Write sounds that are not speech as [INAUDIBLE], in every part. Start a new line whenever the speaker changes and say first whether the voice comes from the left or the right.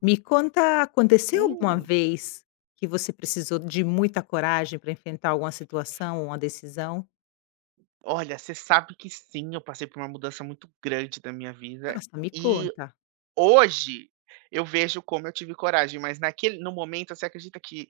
left: Me conta, aconteceu alguma
right: Hum,
left: vez que você precisou de muita coragem para enfrentar alguma situação uma decisão?
right: Olha, você sabe que sim, eu passei por uma mudança muito grande da minha vida
left: Nossa, me
right: e
left: conta.
right: hoje eu vejo como eu tive coragem, mas naquele no momento você acredita que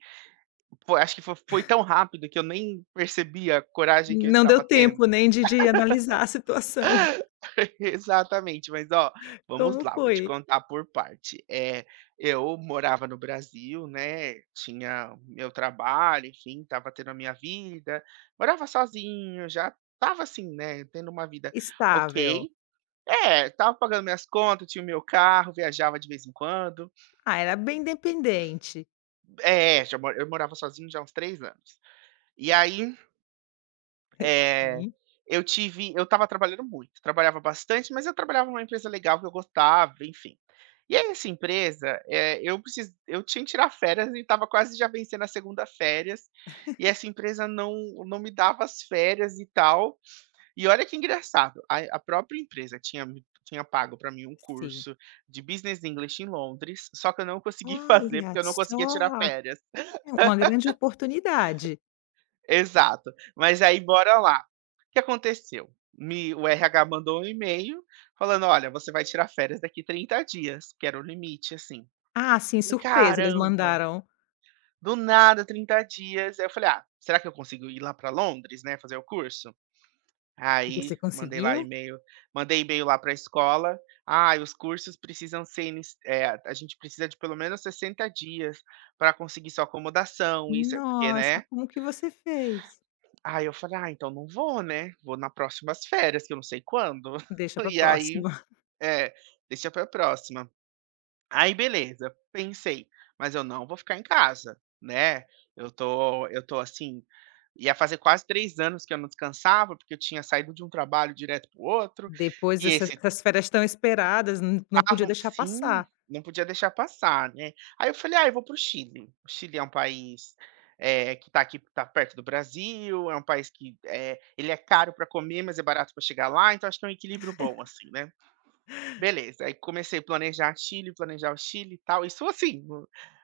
right: foi acho que foi tão rápido que eu nem percebi a coragem que eu
left: Não
right: estava
left: deu
right: tendo.
left: tempo nem de analisar a situação. [LAUGHS]
right: [LAUGHS] Exatamente, mas ó, vamos
left: Como
right: lá, vou
left: foi?
right: te contar por parte. Eu morava no Brasil, né, tinha meu trabalho, enfim, estava tendo a minha vida, morava sozinho, já estava assim, né, tendo uma vida ok.
left: Estável.
right: Tava pagando minhas contas, tinha o meu carro, viajava de vez em quando.
left: Ah, era bem dependente.
right: É, já mo eu morava sozinho já há uns 3 anos. E aí,
left: [LAUGHS]
right: eh,
left: Sim,
right: eu tava trabalhando muito, trabalhava bastante, mas eu trabalhava numa empresa legal que eu gostava, enfim. E aí essa empresa, eu tinha que tirar férias e estava quase já vencendo a segunda férias, e essa empresa não me dava as férias e tal. E olha que engraçado, a própria empresa tinha pago para mim um
left: sim.
right: curso de Business English em Londres, só que eu não consegui [LAUGHS] fazer,
left: Olha
right: porque eu não conseguia tirar
left: só,
right: férias.
left: é uma grande oportunidade.
right: Exato. Mas aí bora lá. O que aconteceu? Me O RH mandou um e-mail falando: "Olha, você vai tirar férias daqui 30 dias", que era o limite, assim.
left: Ah, sim,
right: Falei:
left: surpresa, eles
right: "Caramba,
left: mandaram.
right: do nada 30 dias". Aí eu falei: "Ah, será que eu consigo ir lá para Londres, né, fazer o curso?".
left: E você
right: Aí
left: conseguiu?
right: mandei e-mail lá para a escola: "Ah, os cursos precisam ser inici eh, a gente precisa de pelo menos 60 dias para conseguir sua acomodação, isso" é- porque,
left: Nossa,
right: né.
left: como que você fez?
right: Aí eu falei: "Ah, então não vou, né, vou nas próximas férias, que eu não sei quando". [LAUGHS]
left: Deixa para
right: E aí
left: próxima.
right: é, deixa para a próxima. Aí beleza, pensei: "Mas eu não vou ficar em casa, né". Eu tô assim, ia fazer quase 3 anos que eu não descansava, porque eu tinha saído de um trabalho direto pro outro,
left: Depois
right: e
left: essas
right: esse
left: essas férias tão esperadas, não podia
right: tava,
left: deixar
right: sim,
left: passar,
right: não podia deixar passar, né. Aí eu falei: "Ah, eu vou pro Chile". O Chile é um país, que tá aqui tá perto do Brasil, é um país que, é, ele é caro para comer, mas é barato para chegar lá, então acho que é um equilíbrio bom, assim, né. Beleza, aí comecei a planejar o Chile e tal, isso assim,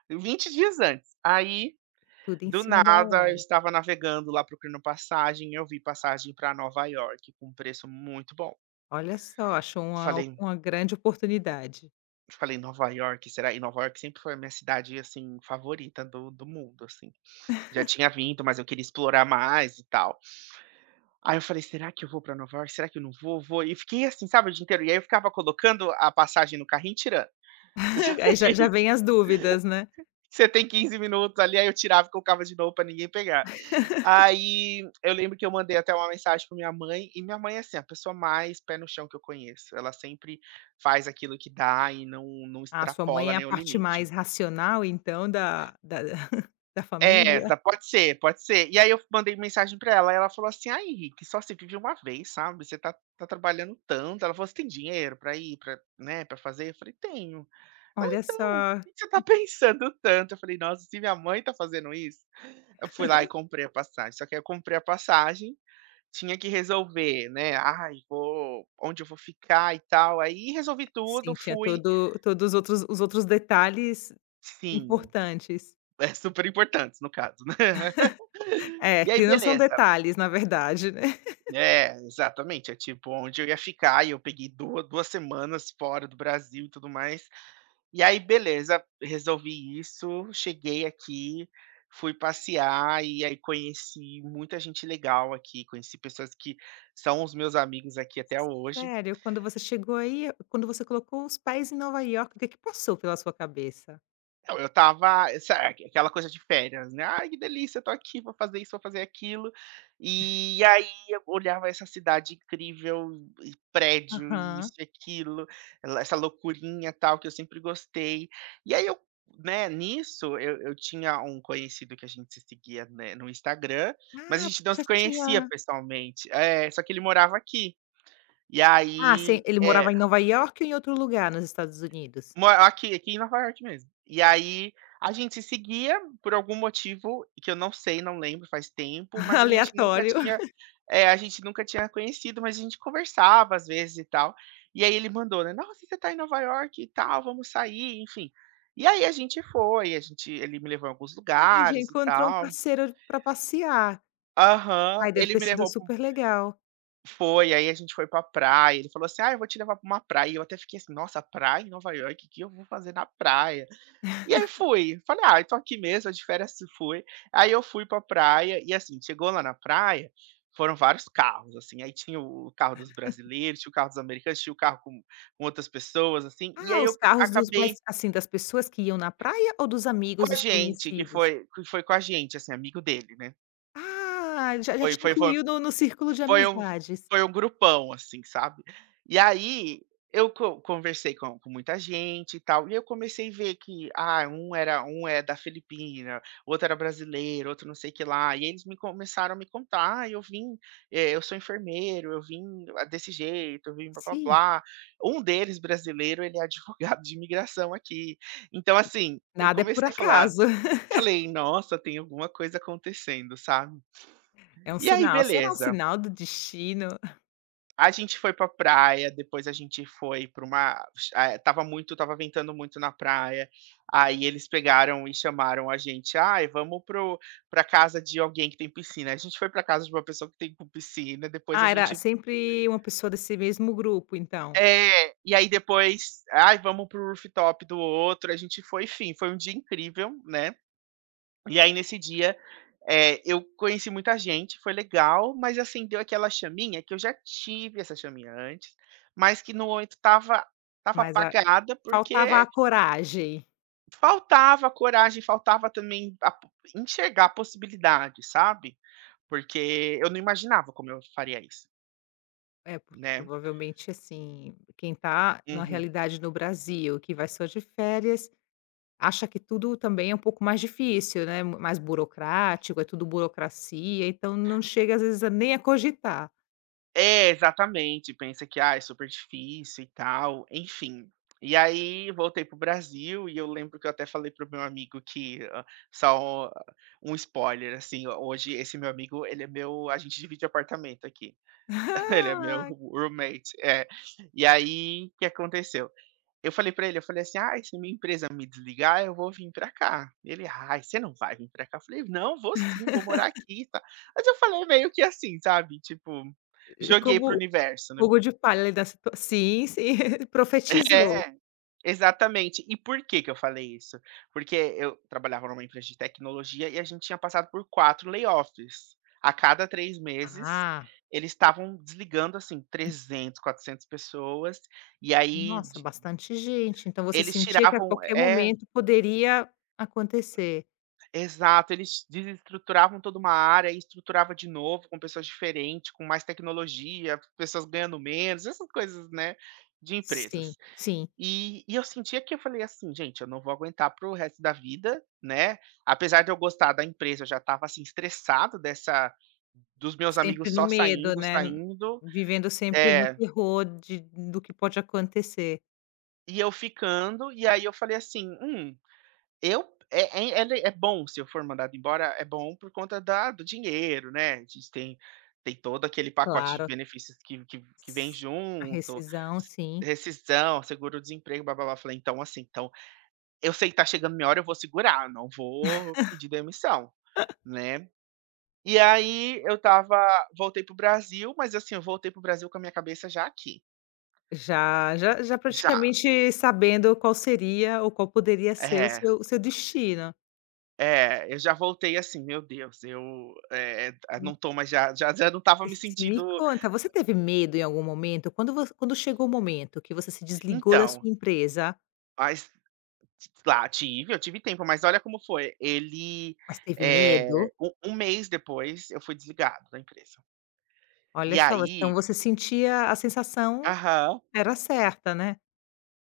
right: no 20 dias antes. Aí,
left: tudo em
right: do
left: cima da
right: nada, eu
left: hora.
right: estava navegando lá procurando passagem, eu vi passagem para Nova York com um preço muito bom.
left: Olha só, achou uma
right: Falei
left: uma grande oportunidade.
right: Falei: "Nova York, será?" E Nova York sempre foi a minha cidade, assim, favorita do mundo, assim. Já tinha vindo, mas eu queria explorar mais e tal. Aí eu falei: "Será que eu vou para Nova York? Será que eu não vou? Vou?" E fiquei assim, sabe, o dia inteiro. E aí eu ficava colocando a passagem no carrinho e tirando.
left: [LAUGHS] Aí já
right: [LAUGHS]
left: já
right: Sabe?
left: vem as dúvidas, né.
right: Você tem 15 minutos ali, aí eu tirava e colocava de novo pra ninguém pegar. Aí eu lembro que eu mandei até uma mensagem pra minha mãe, e minha mãe é assim, é a pessoa mais pé no chão que eu conheço. Ela sempre faz aquilo que dá e não
left: Ah, sua mãe
right: extrapola
left: é a
right: nenhum
left: parte
right: limite.
left: mais racional então da da [LAUGHS] da
right: É,
left: família?
right: tá- pode ser, pode ser. E aí eu mandei mensagem pra ela, e ela falou assim: "Ai, Henrique, só se vive uma vez, sabe? Você tá, tá trabalhando tanto". Ela falou: "Você tem dinheiro pra ir, pra, né, para fazer?". Eu falei: "Tenho". Ou
left: Olha
right: então,
left: só,
right: "Por que que você tá [LAUGHS] pensando tanto?" Eu falei: "Nossa, se minha mãe tá fazendo isso", eu fui lá e comprei a passagem. Só que aí eu comprei a passagem, tinha que resolver, né, "Ai, vou onde eu vou ficar e tal". Aí resolvi
left: sim,
right: tudo,
left: tinha
right: fui
left: todos os outros detalhes
right: sim,
left: importantes.
right: é super importante, no caso, né. [LAUGHS]
left: É,
right: E aí
left: que não são
right: beleza.
left: detalhes na verdade, né.
right: É, exatamente, é tipo onde eu ia ficar e eu peguei duas 2 semanas fora do Brasil e tudo mais. E aí beleza, resolvi isso, cheguei aqui, fui passear e aí conheci muita gente legal aqui, conheci pessoas que são os meus amigos aqui até hoje.
left: Sério, quando você colocou os pés em Nova York, o que que passou pela sua cabeça?
right: Eu estava, sabe, aquela coisa de férias, né, "Ai, que delícia, tô aqui, vou fazer isso, vou fazer aquilo". E aí eu olhava essa cidade incrível e prédio e isso
left: Aham.
right: e aquilo, ela essa loucurinha, tal, que eu sempre gostei. E aí né, nisso eu tinha um conhecido que a gente se seguia, né, no Instagram, mas a
left: Ah,
right: gente não se
left: você já
right: conhecia
left: tinha
right: pessoalmente. É, só que ele morava aqui. E
left: ah,
right: aí
left: sim, ele morava
right: é,
left: em Nova York ou em outro lugar nos Estados Unidos?
right: Mora aqui, aqui em Nova York mesmo. E aí, a gente se seguia por algum motivo que eu não sei, não lembro, faz tempo,
left: [LAUGHS]
right: mas a gente nunca
left: Aleatório.
right: tinha é, a gente nunca tinha conhecido, mas a gente conversava às vezes e tal. E aí ele mandou, né: "Nossa, você tá em Nova York e tal, vamos sair", enfim. E aí a gente foi, a gente ele me levou em alguns
left: Ai, já
right: lugares e
left: encontrou um
right: tal.
left: parceiro para passear.
right: Aham,
left: Ai, deve
right: ele
left: ter
right: me
left: sido
right: levou para um
left: super legal.
right: foi, aí a gente foi pra praia, ele falou assim: "Ah, eu vou te levar pra uma praia", e eu até fiquei assim: "Nossa, praia em Nova York, o que eu vou fazer na praia?" E aí fui, falei: "Ah, eu tô aqui mesmo, de férias", se fui. Aí eu fui pra praia e, assim, chegou lá na praia, foram vários carros, assim, aí tinha o carro dos brasileiros, tinha o carro dos americanos, tinha o carro com outras pessoas, assim, e
left: Ah,
right: aí eu
left: os carros dos mas,
right: acabei
left: assim, das pessoas que iam na praia ou dos
right: com
left: amigos,
right: a
left: dos
right: gente,
left: conhecidos?
right: que foi com a gente, assim, amigo dele, né.
left: Ah, já
right: Foi
left: te
right: foi foi
left: incluiu no círculo de
right: Foi um
left: amizades.
right: foi um grupão, assim, sabe. E aí, eu co conversei com muita gente e tal, e eu comecei a ver que, ah, um era um é da Filipina, outro era brasileiro, outro não sei o que lá, e eles me começaram a me contar: "Ah, eu vim, eu sou enfermeiro, eu vim ah, desse jeito, eu vim
left: Sim,
right: blá-blá-blá". Um deles brasileiro, ele é [LAUGHS] advogado de imigração aqui. Então, assim, eu
left: nada é por
right: comecei a falar
left: acaso. [LAUGHS]
right: falei: "Nossa, tem alguma coisa acontecendo", sabe.
left: É um
right: E aí,
left: sinal. Será um
right: beleza.
left: sinal do destino?
right: A gente foi pra praia, depois a gente foi pra uma estava muito tava ventando muito na praia, aí eles pegaram e chamaram a gente: "Ai, vamos para pra casa de alguém que tem piscina". A gente foi pra casa de uma pessoa que tem com piscina, depois a
left: Ah, era
right: gente
left: sempre uma pessoa desse mesmo grupo, então.
right: é, e aí depois: "Ai, vamos para o rooftop do outro". A gente foi, enfim, foi um dia incrível, né. E aí nesse dia É, eu conheci muita gente, foi legal, mas acendeu aquela chaminha que eu já tive essa chaminha antes, mas que no momento estava
left: Mas a
right: apagada,
left: Faltava a
right: porque
left: coragem.
right: faltava coragem, faltava também a po enxergar a possibilidade, sabe. Porque eu não imaginava como eu faria isso,
left: É, porque
right: né.
left: provavelmente, assim, quem tá na
right: Uhum.
left: realidade no Brasil, que vai só de férias, acha que tudo também é um pouco mais difícil, né, mais burocrático, é tudo burocracia, então não chega às vezes a nem a cogitar.
right: É, exatamente. Pensa que, ah, é super difícil e tal, enfim. E aí voltei pro Brasil e eu lembro que eu até falei pro meu amigo que ah, só um spoiler, assim, hoje esse meu amigo, ele é meu a gente divide apartamento aqui.
left: [LAUGHS]
right: [LAUGHS] Ele é meu
left: Ah,
right: roommate, é. E aí, o que aconteceu? Eu falei pra ele, eu falei assim: "Ai, se minha empresa me desligar, eu vou vir pra cá". Ele: "Ai, você não vai vir pra cá". Eu falei: "Não, vou sim, vou morar aqui e tal". Mas eu falei meio que assim, sabe, tipo, joguei para o
left: como o
right: universo, né.
left: fogo de palha ali da situa sim, sim, [LAUGHS] profetizou.
right: É, exatamente. E por que que eu falei isso? Porque eu trabalhava numa empresa de tecnologia e a gente tinha passado por 4 layoffs. A cada 3 meses,
left: Ah,
right: eles estavam desligando, assim, 300, 400 pessoas, e aí
left: nossa,
right: de
left: bastante gente, então você
right: eles
left: sentia que a
right: tiravam
left: qualquer
right: é
left: momento poderia acontecer.
right: Exato, eles desestruturavam toda uma área e estruturava de novo com pessoas diferentes, com mais tecnologia, pessoas ganhando menos, essas coisas, né, de empresas.
left: Sim, sim.
right: E eu sentia que eu falei assim: "Gente, eu não vou aguentar para o resto da vida", né, apesar de eu gostar da empresa, eu já estava, assim, estressado dessa, dos meus
left: Sempre
right: amigos
left: no
right: só
left: medo,
right: saindo,
left: né,
right: saindo.
left: vivendo sempre no
right: É,
left: terror de do que pode acontecer.
right: e eu ficando, e aí eu falei assim: Eu é é é le é bom se eu for mandado embora, é bom por conta da do dinheiro, né, a gente tem tem todo aquele pacote de
left: Claro,
right: benefícios que que vem
left: s a
right: junto,
left: rescisão,
right: s
left: sim.
right: rescisão, seguro-desemprego, blá-blá-blá", falei: "Então, assim, então, eu sei que tá chegando minha hora, eu vou segurar, não vou pedir demissão", né. E aí eu tava voltei pro Brasil, mas assim, eu voltei pro Brasil com a minha cabeça já aqui,
left: Já
right: já.
left: praticamente sabendo qual seria ou qual poderia ser o
right: É.
left: seu o seu destino.
right: É, eu já voltei assim: "Meu Deus, eu, não
left: Hum,
right: tô, mas já não tava me
left: sim, me
right: sentindo".
left: conta, você teve medo em algum momento? Quando vo quando chegou o momento que você se desligou da
right: Então,
left: sua empresa,
right: mas lá tive, eu tive tempo, mas olha como foi, ele,
left: mas teve
right: eh,
left: medo?
right: um mês depois eu fui desligado da empresa.
left: Olha
right: E
left: só, então
right: aí,
left: você sentia a sensação
right: aham.
left: era certa, né.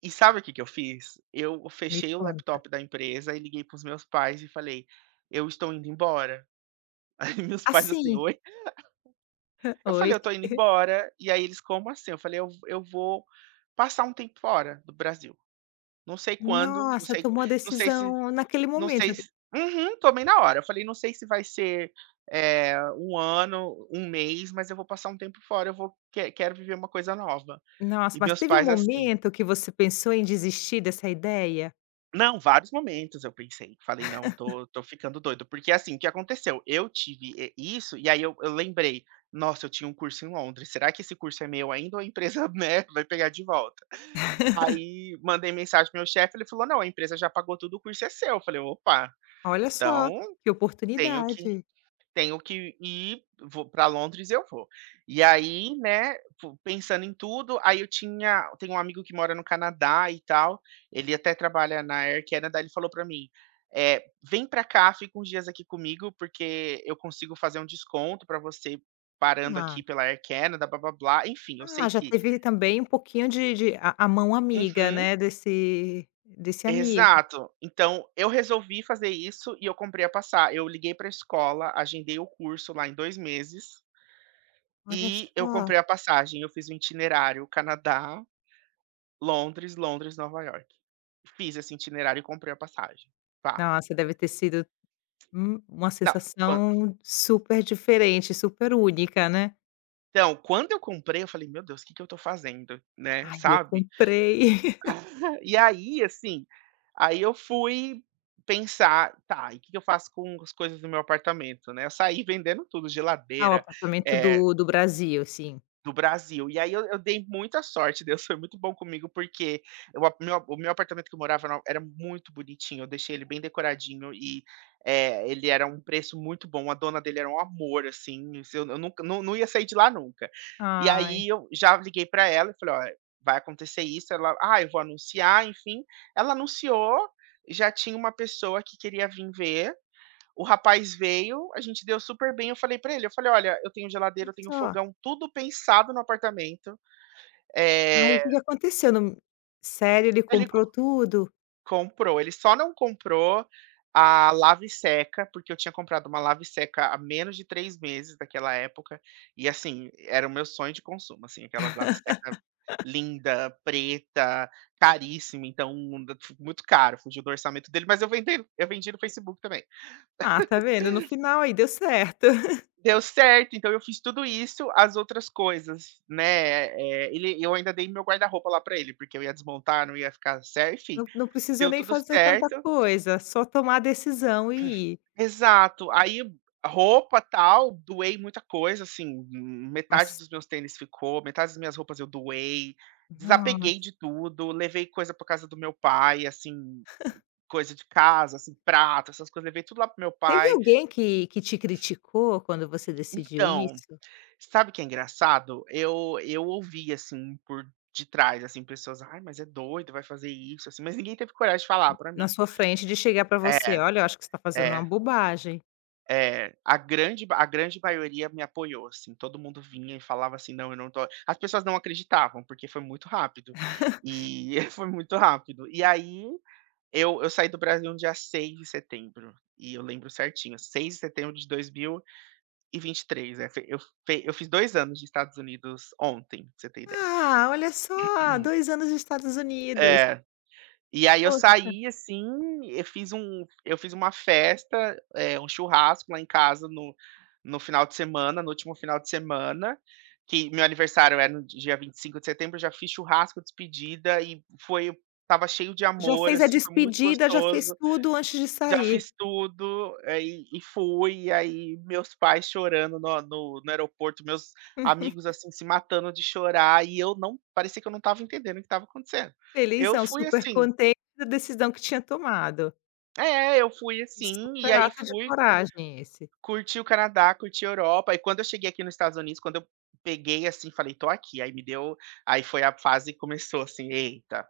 right: E sabe o que que eu fiz? Eu
left: Me
right: fechei o
left: conta.
right: laptop da empresa e liguei para os meus pais e falei: "Eu estou indo embora". [LAUGHS] Aí meus pais assim:
left: Assim
right: "Oi?"
left: [LAUGHS]
right: Eu
left: oi.
right: falei: "Eu tô indo embora". E aí eles: "Como assim?" Eu falei: "Eu vou passar um tempo fora do Brasil. Não sei quando,
left: Nossa, tomou a
right: não sei se
left: decisão naquele
right: não
left: momento.
right: sei se uhum, tomei na hora". Eu falei: "Não sei se vai ser, 1 ano, um mês, mas eu vou passar um tempo fora, eu vou quero viver uma coisa nova".
left: Nossa,
right: E
left: mas
right: meus
left: teve um
right: pais assim,
left: momento que você pensou em desistir dessa ideia?
right: não, vários momentos eu pensei, falei: "Não, tô ficando doido", porque assim, o que aconteceu? Eu tive, isso, e aí eu lembrei: "Nossa, eu tinha um curso em Londres, será que esse curso é meu ainda ou a empresa, [LAUGHS] né, vai pegar de volta?". Aí mandei mensagem para meu chefe, ele falou: "Não, a empresa já pagou tudo, o curso é seu". Eu falei: "Opa,
left: Olha só,
right: então,
left: que
right: tenho que
left: oportunidade.
right: tenho que ir, vou pra Londres, eu vou". E aí, né, fu pensando em tudo, aí eu tenho um amigo que mora no Canadá e tal, ele até trabalha na Air Canada, ele falou para mim, "Vem para cá, fica uns dias aqui comigo, porque eu consigo fazer um desconto para você parando aqui
left: Ah,
right: pela Air Canada, blá-blá-blá", enfim, eu sei
left: ah, já
right: que
left: teve também um pouquinho de a mão amiga,
right: uhum,
left: né, desse amigo.
right: exato. Então, eu resolvi fazer isso e eu comprei a passa eu liguei pra escola, agendei o curso lá em 2 meses.
left: Olha
right: E eu
left: só.
right: comprei a passagem, eu fiz o itinerário Canadá, Londres, Londres, Nova York. Fiz esse itinerário e comprei a passagem. Pá.
left: Nossa, deve ter sido, uma
right: Não, quan
left: sensação super diferente, super única, né.
right: então, quando eu comprei eu falei: "Meu Deus, o que que eu tô fazendo?", né,
left: "Ai, eu
right: sabe.
left: comprei". [LAUGHS]
right: E aí, assim, aí eu fui pensar: "Tá, e o que que eu faço com as coisas do meu apartamento?", né. Eu saí vendendo tudo,
left: Ah, o
right: geladeira,
left: apartamento
right: eh
left: do Brasil, sim.
right: Do Brasil. E aí eu dei muita sorte, Deus foi muito bom comigo, porque o meu apartamento que eu morava era muito bonitinho, eu deixei ele bem decoradinho e, ele era um preço muito bom, a dona dele era um amor, assim, se eu nunca não ia sair de lá nunca. E
left: Ai,
right: aí eu já liguei para ela e falei: "Ó, vai acontecer isso", ela: "Ah, eu vou anunciar", enfim. Ela anunciou, já tinha uma pessoa que queria vir ver, o rapaz veio, a gente deu super bem, eu falei pra ele, eu falei: "Olha, eu tenho geladeira,
left: olha
right: eu tenho
left: só.
right: fogão, tudo pensado no apartamento".
left: Aí o
right: Eh,
left: que que aconteceu no sério, ele
right: ele co
left: comprou tudo?
right: comprou, ele só não comprou a lava e seca, porque eu tinha comprado uma lava e seca há menos de 3 meses daquela época, e assim, era o meu sonho de consumo, assim, aquela lava e seca linda, preta, caríssima, então muito caro, fugiu do orçamento dele, mas eu vendi no Facebook também.
left: Ah, tá vendo, no final aí deu certo. [LAUGHS]
right: Deu certo, então eu fiz tudo isso, as outras coisas, né, ele eu ainda dei meu guarda-roupa lá pra ele, porque eu ia desmontar, não ia ficar certo, enfim,
left: Não precisou
right: deu
left: nem
right: tudo
left: fazer tanta
right: certo.
left: coisa, só tomar a decisão e ir.
right: Exato, aí roupa, tal, doei muita coisa, assim, metade
left: Mas,
right: dos meus tênis ficou, metade das minhas roupas eu doei, desapeguei
left: nossa,
right: de tudo, levei coisa pra casa do meu pai, assim, coisa de casa, assim, prato, essas coisas, levei tudo lá para meu
left: teve
right: pai.
left: alguém que te criticou quando você decidiu
right: Então,
left: isso?
right: sabe o que é engraçado? Eu ouvi, assim, por de trás, assim, pessoas: "Ai, mas é doido, vai fazer isso", assim, mas ninguém teve coragem de falar pra mim.
left: Na sua frente de chegar pra
right: É,
left: você: "Olha, eu acho que você tá fazendo uma
right: é,
left: bobagem".
right: é. A grande maioria me apoiou, assim, todo mundo vinha e falava assim: "Não, eu não tô", as pessoas não acreditavam, porque foi muito rápido, e [LAUGHS] foi muito rápido. E aí, eu saí do Brasil no dia 6 de setembro, e eu lembro certinho, 6 de setembro de 2023, eh, fe eu fiz 2 anos de Estados Unidos ontem, pra você ter.
left: "Ah, olha só, 2 anos nos Estados Unidos.
right: É. E aí eu
left: Poxa,
right: saí, assim, eu fiz uma festa, um churrasco lá em casa no no final de semana, no último final de semana, que meu aniversário é no dia 25 de setembro, eu já fiz churrasco, despedida e foi, tava cheio de
left: já
right: amor,
left: fez a
right: assim, foi muito
left: despedida, já fez
right: gostoso,
left: tudo antes de
right: já
left: sair".
right: fiz tudo, e fui, e aí meus pais chorando no aeroporto, meus amigos, assim, se matando de chorar, e eu não parecia que eu não tava entendendo o que tava acontecendo. Eu
left: Felizão,
right: fui
left: super
right: assim.
left: contente da decisão que tinha tomado.
right: É, eu fui
left: E
right: assim, e
left: super
right: aí
left: ato de
right: fui,
left: coragem esse.
right: curti o Canadá, curti a Europa, e quando eu cheguei aqui nos Estados Unidos, quando eu peguei assim, falei: "Tô aqui", aí me deu, aí foi a fase que começou assim: "Eita,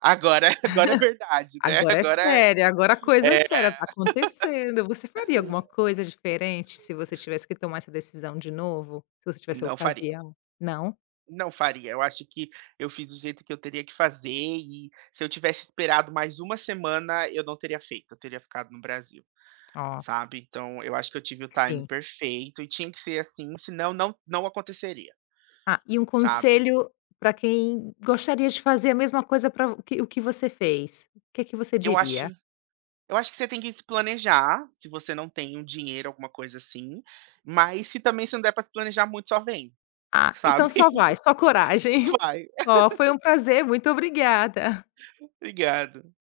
right: agora [LAUGHS] agora é verdade, né,
left: Agora é
right: agora é".
left: sério, agora a coisa é
right: É,
left: séria, tá acontecendo. Você faria alguma coisa diferente se você tivesse que tomar essa decisão de novo? Se você tivesse a
right: não faria,
left: ocasião? Não?
right: não faria. Eu acho que eu fiz do jeito que eu teria que fazer e se eu tivesse esperado mais uma semana, eu não teria feito, eu teria ficado no Brasil,
left: Ó,
right: sabe. Então eu acho que eu tive o time
left: sim.
right: perfeito e tinha que ser assim, senão não aconteceria,
left: Ah, e um
right: sabe.
left: conselho para quem gostaria de fazer a mesma coisa para o que você fez, o que é que você
right: Eu
left: diria?
right: acho Eu acho que você tem que se planejar, se você não tem um dinheiro, alguma coisa assim, mas se também se não der para se planejar muito, só vem,
left: Ah,
right: sabe.
left: então só
right: [LAUGHS]
left: vai, só coragem.
right: Só vai.
left: [LAUGHS] Ó, foi um prazer, muito obrigada.
right: Obrigado.